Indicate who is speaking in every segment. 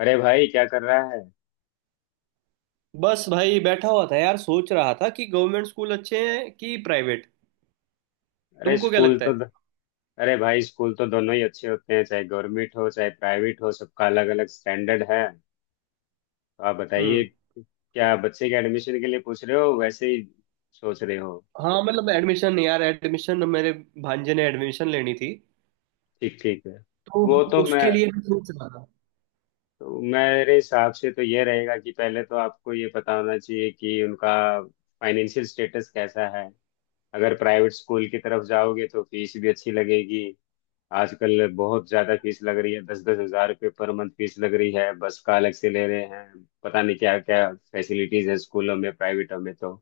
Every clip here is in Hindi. Speaker 1: अरे भाई क्या कर रहा है।
Speaker 2: बस भाई बैठा हुआ था यार। सोच रहा था कि गवर्नमेंट स्कूल अच्छे हैं कि प्राइवेट।
Speaker 1: अरे
Speaker 2: तुमको क्या
Speaker 1: स्कूल
Speaker 2: लगता
Speaker 1: तो।
Speaker 2: है?
Speaker 1: अरे भाई स्कूल तो दोनों ही अच्छे होते हैं, चाहे गवर्नमेंट हो चाहे प्राइवेट हो, सबका अलग अलग स्टैंडर्ड है। तो आप बताइए,
Speaker 2: हम्म।
Speaker 1: क्या बच्चे के एडमिशन के लिए पूछ रहे हो, वैसे ही सोच रहे हो?
Speaker 2: हाँ मतलब एडमिशन यार, एडमिशन मेरे भांजे ने एडमिशन लेनी थी।
Speaker 1: ठीक ठीक है। वो तो
Speaker 2: तो
Speaker 1: मैं,
Speaker 2: उसके लिए मैं सोच रहा था।
Speaker 1: तो मेरे हिसाब से तो ये रहेगा कि पहले तो आपको ये पता होना चाहिए कि उनका फाइनेंशियल स्टेटस कैसा है। अगर प्राइवेट स्कूल की तरफ जाओगे तो फीस भी अच्छी लगेगी। आजकल बहुत ज्यादा फीस लग रही है, 10-10 हज़ार रुपये पर मंथ फीस लग रही है, बस का अलग से ले रहे हैं, पता नहीं क्या क्या फैसिलिटीज है स्कूलों में प्राइवेटों में।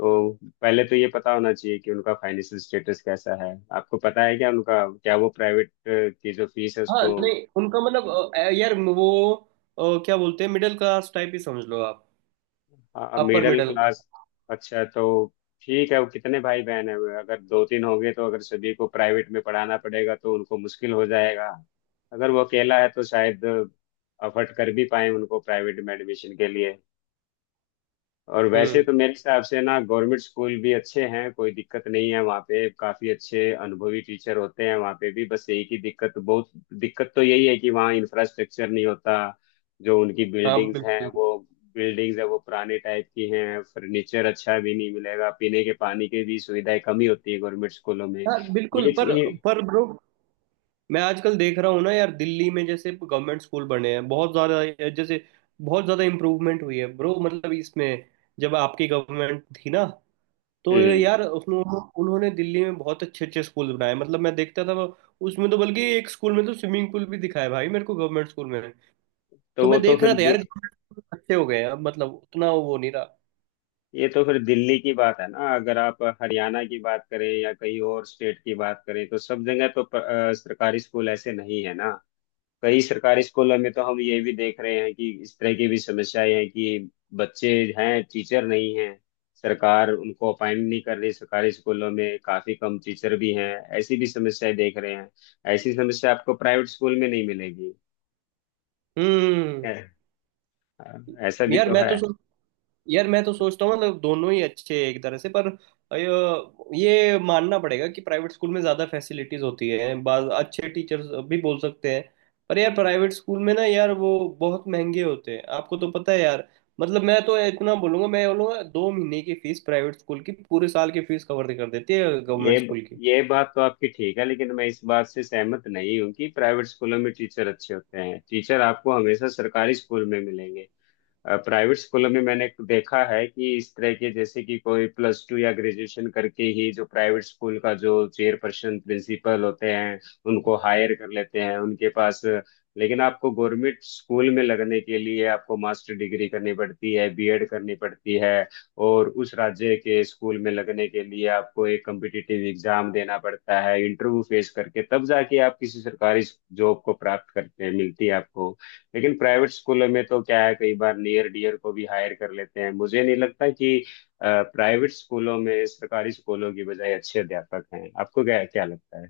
Speaker 1: तो पहले तो ये पता होना चाहिए कि उनका फाइनेंशियल स्टेटस कैसा है। आपको पता है क्या उनका, क्या वो प्राइवेट की जो फीस है
Speaker 2: हाँ
Speaker 1: उसको?
Speaker 2: नहीं उनका मतलब यार वो क्या बोलते हैं, मिडिल क्लास टाइप ही समझ लो आप।
Speaker 1: हाँ,
Speaker 2: अपर
Speaker 1: मिडिल
Speaker 2: मिडिल।
Speaker 1: क्लास। अच्छा तो ठीक है, वो कितने भाई बहन है? अगर 2-3 होंगे तो अगर सभी को प्राइवेट में पढ़ाना पड़ेगा तो उनको मुश्किल हो जाएगा। अगर वो अकेला है तो शायद अफर्ट कर भी पाए उनको प्राइवेट में एडमिशन के लिए। और वैसे
Speaker 2: हम्म।
Speaker 1: तो मेरे हिसाब से ना गवर्नमेंट स्कूल भी अच्छे हैं, कोई दिक्कत नहीं है, वहाँ पे काफी अच्छे अनुभवी टीचर होते हैं वहाँ पे भी। बस एक ही दिक्कत, बहुत दिक्कत तो यही है कि वहाँ इंफ्रास्ट्रक्चर नहीं होता। जो उनकी
Speaker 2: हाँ
Speaker 1: बिल्डिंग्स हैं
Speaker 2: बिल्कुल।
Speaker 1: वो बिल्डिंग्स है वो पुराने टाइप की हैं, फर्नीचर अच्छा भी नहीं मिलेगा, पीने के पानी की भी सुविधाएं कमी होती है गवर्नमेंट स्कूलों में।
Speaker 2: हाँ बिल्कुल
Speaker 1: ये
Speaker 2: पर
Speaker 1: चीज-
Speaker 2: पर ब्रो मैं आजकल देख रहा हूँ ना यार, दिल्ली में जैसे गवर्नमेंट स्कूल बने हैं बहुत ज़्यादा, जैसे बहुत ज़्यादा इम्प्रूवमेंट हुई है ब्रो मतलब इसमें। जब आपकी गवर्नमेंट थी ना, तो
Speaker 1: हम्म।
Speaker 2: यार उसमें उन्होंने दिल्ली में बहुत अच्छे अच्छे स्कूल बनाए। मतलब मैं देखता था उसमें तो बल्कि एक स्कूल में तो स्विमिंग पूल भी दिखाया भाई मेरे को, गवर्नमेंट स्कूल में।
Speaker 1: तो
Speaker 2: तो
Speaker 1: वो
Speaker 2: मैं
Speaker 1: तो
Speaker 2: देख रहा
Speaker 1: फिर
Speaker 2: था यार
Speaker 1: दे-
Speaker 2: गवर्नमेंट स्कूल अच्छे हो गए हैं अब, मतलब उतना वो नहीं रहा।
Speaker 1: ये तो फिर दिल्ली की बात है ना, अगर आप हरियाणा की बात करें या कहीं और स्टेट की बात करें तो सब जगह तो सरकारी स्कूल ऐसे नहीं है ना। कई सरकारी स्कूलों में तो हम ये भी देख रहे हैं कि इस तरह की भी समस्याएं हैं कि बच्चे हैं, टीचर नहीं हैं। सरकार उनको अपॉइंट नहीं कर रही, सरकारी स्कूलों में काफी कम टीचर भी हैं। ऐसी भी समस्याएं देख रहे हैं। ऐसी समस्या आपको प्राइवेट स्कूल में नहीं मिलेगी
Speaker 2: हम्म।
Speaker 1: है, ऐसा भी
Speaker 2: यार
Speaker 1: तो
Speaker 2: मैं
Speaker 1: है।
Speaker 2: तो सोच यार मैं तो सोचता हूँ मतलब दोनों ही अच्छे हैं एक तरह से। पर अ, ये मानना पड़ेगा कि प्राइवेट स्कूल में ज़्यादा फैसिलिटीज़ होती है, बाज अच्छे टीचर्स भी बोल सकते हैं। पर यार प्राइवेट स्कूल में ना यार वो बहुत महंगे होते हैं, आपको तो पता है यार। मतलब मैं तो इतना बोलूंगा, मैं बोलूंगा दो महीने की फीस प्राइवेट स्कूल की पूरे साल की फीस कवर कर देती है
Speaker 1: ये
Speaker 2: गवर्नमेंट स्कूल की।
Speaker 1: ये बात तो आपकी ठीक है, लेकिन मैं इस बात से सहमत नहीं हूँ कि प्राइवेट स्कूलों में टीचर अच्छे होते हैं। टीचर आपको हमेशा सरकारी स्कूल में मिलेंगे। प्राइवेट स्कूलों में मैंने देखा है कि इस तरह के जैसे कि कोई प्लस टू या ग्रेजुएशन करके ही जो प्राइवेट स्कूल का जो चेयरपर्सन प्रिंसिपल होते हैं, उनको हायर कर लेते हैं उनके पास। लेकिन आपको गवर्नमेंट स्कूल में लगने के लिए आपको मास्टर डिग्री करनी पड़ती है, बीएड करनी पड़ती है। और उस राज्य के स्कूल में लगने के लिए आपको एक कम्पिटिटिव एग्जाम देना पड़ता है, इंटरव्यू फेस करके तब जाके आप किसी सरकारी जॉब को प्राप्त करते हैं, मिलती है आपको। लेकिन प्राइवेट स्कूलों में तो क्या है, कई बार नियर डियर को भी हायर कर लेते हैं। मुझे नहीं लगता कि प्राइवेट स्कूलों में सरकारी स्कूलों की बजाय अच्छे अध्यापक हैं। आपको क्या क्या लगता है?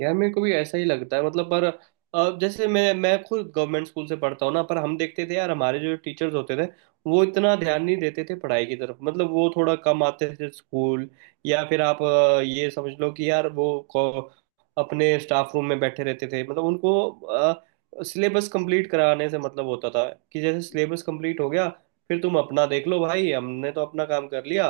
Speaker 2: यार मेरे को भी ऐसा ही लगता है मतलब। पर जैसे मैं खुद गवर्नमेंट स्कूल से पढ़ता हूँ ना, पर हम देखते थे यार हमारे जो टीचर्स होते थे वो इतना ध्यान नहीं देते थे पढ़ाई की तरफ। मतलब वो थोड़ा कम आते थे स्कूल, या फिर आप ये समझ लो कि यार अपने स्टाफ रूम में बैठे रहते थे। मतलब उनको सिलेबस कंप्लीट कराने से मतलब होता था, कि जैसे सिलेबस कंप्लीट हो गया फिर तुम अपना देख लो भाई, हमने तो अपना काम कर लिया।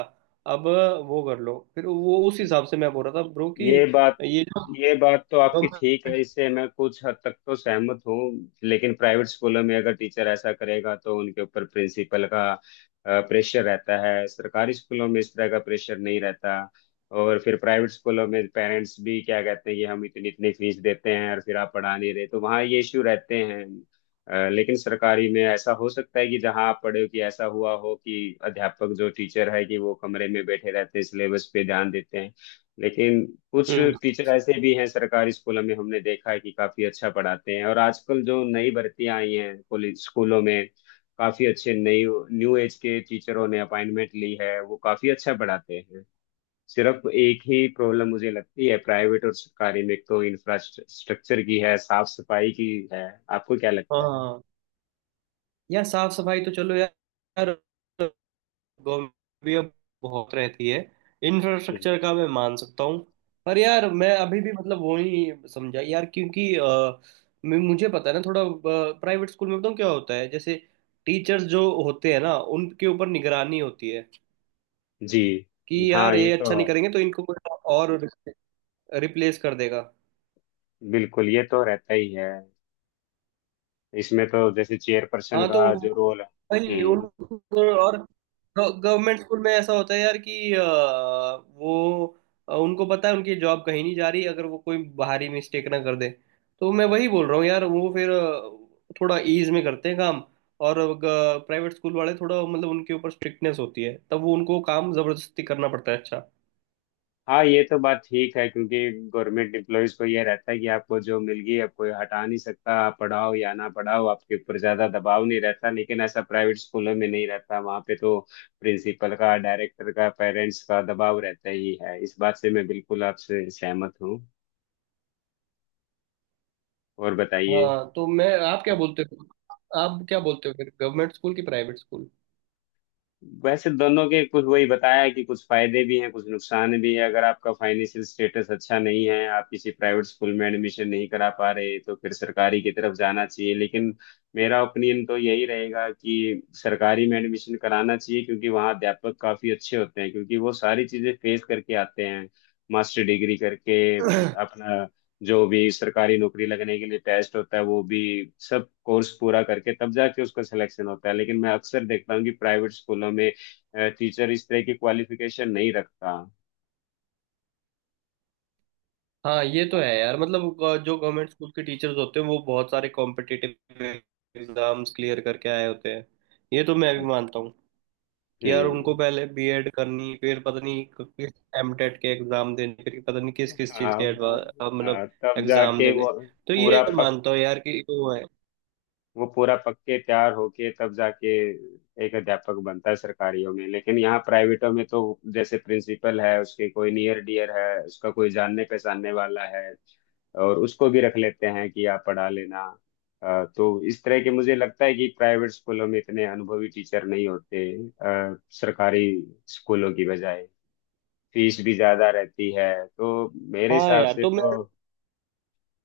Speaker 2: अब वो कर लो। फिर वो उस हिसाब से मैं बोल रहा था ब्रो कि
Speaker 1: ये बात
Speaker 2: ये जो
Speaker 1: ये बात तो आपकी
Speaker 2: गव-
Speaker 1: ठीक है, इससे मैं कुछ हद तक तो सहमत हूँ। लेकिन प्राइवेट स्कूलों में अगर टीचर ऐसा करेगा तो उनके ऊपर प्रिंसिपल का प्रेशर रहता है, सरकारी स्कूलों में इस तरह का प्रेशर नहीं रहता। और फिर प्राइवेट स्कूलों में पेरेंट्स भी क्या कहते हैं कि हम इतनी इतनी फीस देते हैं और फिर आप पढ़ा नहीं रहे, तो वहाँ ये इश्यू रहते हैं। लेकिन सरकारी में ऐसा हो सकता है कि जहाँ आप पढ़े हो कि ऐसा हुआ हो कि अध्यापक जो टीचर है कि वो कमरे में बैठे रहते हैं, सिलेबस पे ध्यान देते हैं। लेकिन कुछ
Speaker 2: हम्म।
Speaker 1: टीचर ऐसे भी हैं सरकारी स्कूलों में, हमने देखा है कि काफी अच्छा पढ़ाते हैं। और आजकल जो नई भर्तियां आई हैं स्कूलों में, काफी अच्छे नई न्यू एज के टीचरों ने अपॉइंटमेंट ली है, वो काफी अच्छा पढ़ाते हैं। सिर्फ एक ही प्रॉब्लम मुझे लगती है प्राइवेट और सरकारी में, एक तो इंफ्रास्ट्रक्चर की है, साफ सफाई की है। आपको क्या लगता है?
Speaker 2: हाँ यार साफ सफाई तो चलो यार, गवर्नमेंट भी अब बहुत रहती है।
Speaker 1: हम्म।
Speaker 2: इंफ्रास्ट्रक्चर का मैं मान सकता हूँ। पर यार मैं अभी भी मतलब वो नहीं समझा यार, क्योंकि मुझे पता है ना थोड़ा। प्राइवेट स्कूल में बताऊँ क्या होता है? जैसे टीचर्स जो होते हैं ना, उनके ऊपर निगरानी होती है
Speaker 1: जी।
Speaker 2: कि
Speaker 1: हाँ,
Speaker 2: यार
Speaker 1: ये
Speaker 2: ये
Speaker 1: तो
Speaker 2: अच्छा नहीं करेंगे तो इनको कोई और रिप्लेस कर देगा।
Speaker 1: बिल्कुल, ये तो रहता ही है। इसमें तो जैसे चेयर पर्सन
Speaker 2: हाँ तो
Speaker 1: का जो रोल है।
Speaker 2: वही
Speaker 1: हम्म,
Speaker 2: उनको। और गवर्नमेंट स्कूल में ऐसा होता है यार कि वो उनको पता है उनकी जॉब कहीं नहीं जा रही, अगर वो कोई बाहरी मिस्टेक ना कर दे। तो मैं वही बोल रहा हूँ यार, वो फिर थोड़ा ईज में करते हैं काम। और प्राइवेट स्कूल वाले थोड़ा मतलब उनके ऊपर स्ट्रिक्टनेस होती है, तब वो उनको काम जबरदस्ती करना पड़ता है अच्छा।
Speaker 1: हाँ, ये तो बात ठीक है क्योंकि गवर्नमेंट एम्प्लॉयज को ये रहता है कि आपको जो मिल गई, अब कोई हटा नहीं सकता, आप पढ़ाओ या ना पढ़ाओ आपके ऊपर ज्यादा दबाव नहीं रहता। लेकिन ऐसा प्राइवेट स्कूलों में नहीं रहता, वहाँ पे तो प्रिंसिपल का, डायरेक्टर का, पेरेंट्स का दबाव रहता ही है। इस बात से मैं बिल्कुल आपसे सहमत हूँ। और बताइए।
Speaker 2: हाँ तो मैं, आप क्या
Speaker 1: हाँ।
Speaker 2: बोलते हो? आप क्या बोलते हो फिर, गवर्नमेंट स्कूल की प्राइवेट स्कूल?
Speaker 1: वैसे दोनों के कुछ, वही बताया कि कुछ फायदे भी हैं कुछ नुकसान भी है। अगर आपका फाइनेंशियल स्टेटस अच्छा नहीं है, आप किसी प्राइवेट स्कूल में एडमिशन नहीं करा पा रहे तो फिर सरकारी की तरफ जाना चाहिए। लेकिन मेरा ओपिनियन तो यही रहेगा कि सरकारी में एडमिशन कराना चाहिए, क्योंकि वहाँ अध्यापक काफी अच्छे होते हैं क्योंकि वो सारी चीजें फेस करके आते हैं। मास्टर डिग्री करके अपना जो भी सरकारी नौकरी लगने के लिए टेस्ट होता है, वो भी सब कोर्स पूरा करके तब जाके उसका सिलेक्शन होता है। लेकिन मैं अक्सर देखता हूँ कि प्राइवेट स्कूलों में टीचर इस तरह की क्वालिफिकेशन नहीं रखता।
Speaker 2: हाँ ये तो है यार। मतलब जो गवर्नमेंट स्कूल के टीचर्स होते हैं वो बहुत सारे कॉम्पिटिटिव एग्जाम्स क्लियर करके आए होते हैं। ये तो मैं भी मानता हूँ कि यार उनको
Speaker 1: हम्म।
Speaker 2: पहले बीएड करनी, फिर पता नहीं किस एमटेट के एग्जाम देने, फिर पता नहीं किस किस चीज़
Speaker 1: हाँ।
Speaker 2: के
Speaker 1: हाँ।
Speaker 2: मतलब
Speaker 1: हाँ, तब
Speaker 2: एग्जाम
Speaker 1: जाके
Speaker 2: देने। तो
Speaker 1: पूरा
Speaker 2: ये मानता हूँ यार कि वो है।
Speaker 1: वो पूरा पक्के तैयार होके तब जाके एक अध्यापक बनता है सरकारियों में। लेकिन यहाँ प्राइवेटों में तो जैसे प्रिंसिपल है, उसके कोई नियर डियर है, उसका कोई जानने पहचानने वाला है और उसको भी रख लेते हैं कि आप पढ़ा लेना। तो इस तरह के मुझे लगता है कि प्राइवेट स्कूलों में इतने अनुभवी टीचर नहीं होते सरकारी स्कूलों की बजाय। फीस भी ज्यादा रहती है। तो मेरे
Speaker 2: हाँ
Speaker 1: हिसाब
Speaker 2: यार
Speaker 1: से
Speaker 2: तो मैं
Speaker 1: तो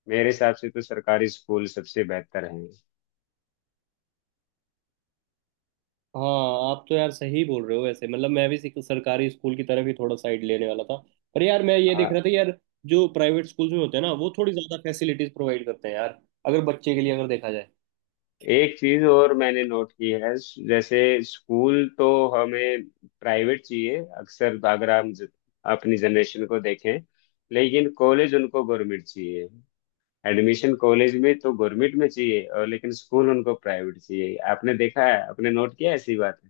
Speaker 1: मेरे हिसाब से तो सरकारी स्कूल सबसे बेहतर हैं।
Speaker 2: हाँ आप तो यार सही बोल रहे हो वैसे। मतलब मैं भी सरकारी स्कूल की तरफ ही थोड़ा साइड लेने वाला था। पर यार मैं ये देख रहा था यार, जो प्राइवेट स्कूल्स में होते हैं ना वो थोड़ी ज़्यादा फैसिलिटीज प्रोवाइड करते हैं यार, अगर बच्चे के लिए अगर देखा जाए।
Speaker 1: एक चीज और मैंने नोट की है, जैसे स्कूल तो हमें प्राइवेट चाहिए अक्सर, अगर हम अपनी जनरेशन को देखें। लेकिन कॉलेज उनको गवर्नमेंट चाहिए। एडमिशन कॉलेज में तो गवर्नमेंट में चाहिए, और लेकिन स्कूल उनको प्राइवेट चाहिए। आपने देखा है, आपने नोट किया है ऐसी बात?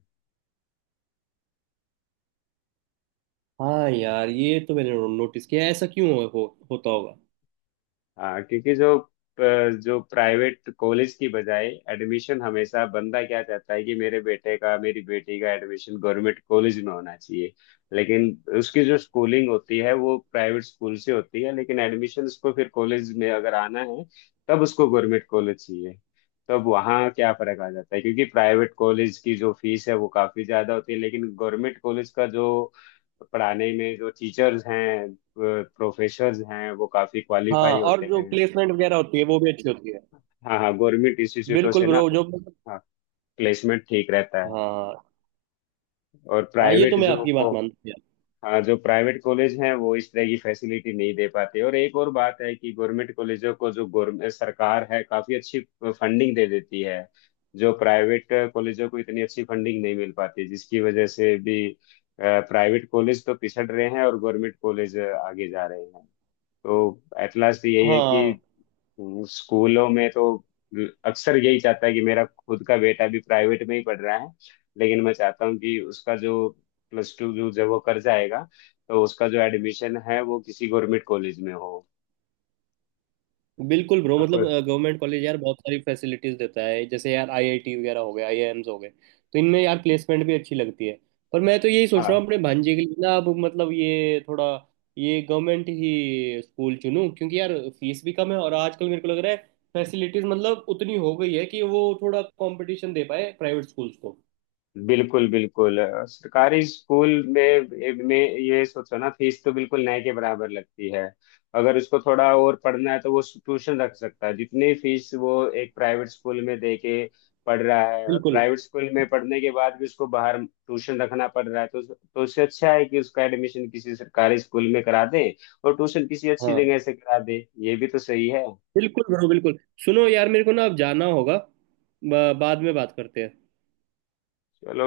Speaker 2: हाँ यार ये तो मैंने नोटिस किया है, ऐसा क्यों होता होगा?
Speaker 1: हाँ, क्योंकि जो जो प्राइवेट कॉलेज की बजाय एडमिशन, हमेशा बंदा क्या चाहता है कि मेरे बेटे का, मेरी बेटी का एडमिशन गवर्नमेंट कॉलेज में होना चाहिए। लेकिन उसकी जो स्कूलिंग होती है वो प्राइवेट स्कूल से होती है। लेकिन एडमिशन उसको फिर कॉलेज में अगर आना है तब उसको गवर्नमेंट कॉलेज चाहिए। तब वहाँ क्या फर्क आ जाता है, क्योंकि प्राइवेट कॉलेज की जो फीस है वो काफी ज्यादा होती है। लेकिन गवर्नमेंट कॉलेज का जो पढ़ाने में जो टीचर्स हैं, प्रोफेसर्स हैं, वो काफी
Speaker 2: हाँ
Speaker 1: क्वालिफाई
Speaker 2: और
Speaker 1: होते
Speaker 2: जो
Speaker 1: हैं।
Speaker 2: प्लेसमेंट वगैरह होती है वो भी अच्छी होती है।
Speaker 1: हाँ हाँ, गवर्नमेंट इंस्टीट्यूटों
Speaker 2: बिल्कुल
Speaker 1: से ना।
Speaker 2: ब्रो जो।
Speaker 1: हाँ, प्लेसमेंट ठीक रहता है।
Speaker 2: हाँ
Speaker 1: और
Speaker 2: हाँ ये तो
Speaker 1: प्राइवेट
Speaker 2: मैं
Speaker 1: जो
Speaker 2: आपकी बात
Speaker 1: को,
Speaker 2: मानता हूँ यार।
Speaker 1: हाँ जो प्राइवेट कॉलेज हैं वो इस तरह की फैसिलिटी नहीं दे पाते। और एक और बात है कि गवर्नमेंट कॉलेजों को जो गवर्नमेंट सरकार है, काफी अच्छी फंडिंग दे देती है। जो प्राइवेट कॉलेजों को इतनी अच्छी फंडिंग नहीं मिल पाती, जिसकी वजह से भी प्राइवेट कॉलेज तो पिछड़ रहे हैं और गवर्नमेंट कॉलेज आगे जा रहे हैं। तो एट लास्ट यही है
Speaker 2: हाँ
Speaker 1: कि स्कूलों में तो अक्सर यही चाहता है कि मेरा खुद का बेटा भी प्राइवेट में ही पढ़ रहा है, लेकिन मैं चाहता हूँ कि उसका जो प्लस टू जो जब वो कर जाएगा, तो उसका जो एडमिशन है वो किसी गवर्नमेंट कॉलेज में हो।
Speaker 2: बिल्कुल ब्रो मतलब
Speaker 1: आपको,
Speaker 2: गवर्नमेंट कॉलेज यार बहुत सारी फैसिलिटीज देता है, जैसे यार आईआईटी वगैरह हो गए, आईआईएम्स हो गए। तो इनमें यार प्लेसमेंट भी अच्छी लगती है। पर मैं तो यही सोच रहा
Speaker 1: हाँ
Speaker 2: हूँ अपने भांजे के लिए ना, अब मतलब ये थोड़ा ये गवर्नमेंट ही स्कूल चुनूँ क्योंकि यार फीस भी कम है। और आजकल मेरे को लग रहा है फैसिलिटीज मतलब उतनी हो गई है कि वो थोड़ा कंपटीशन दे पाए प्राइवेट स्कूल्स को।
Speaker 1: बिल्कुल बिल्कुल। सरकारी स्कूल में में, ये सोचो ना, फीस तो बिल्कुल नए के बराबर लगती है। अगर उसको थोड़ा और पढ़ना है तो वो ट्यूशन रख सकता है, जितनी फीस वो एक प्राइवेट स्कूल में दे के पढ़ रहा है और
Speaker 2: बिल्कुल।
Speaker 1: प्राइवेट स्कूल में पढ़ने के बाद भी उसको बाहर ट्यूशन रखना पड़ रहा है, तो उससे अच्छा है कि उसका एडमिशन किसी सरकारी स्कूल में करा दे और ट्यूशन किसी अच्छी
Speaker 2: हाँ
Speaker 1: जगह से करा दे। ये भी तो सही है।
Speaker 2: बिल्कुल ब्रो, बिल्कुल। सुनो यार मेरे को ना अब जाना होगा। बाद में बात करते हैं।
Speaker 1: चलो।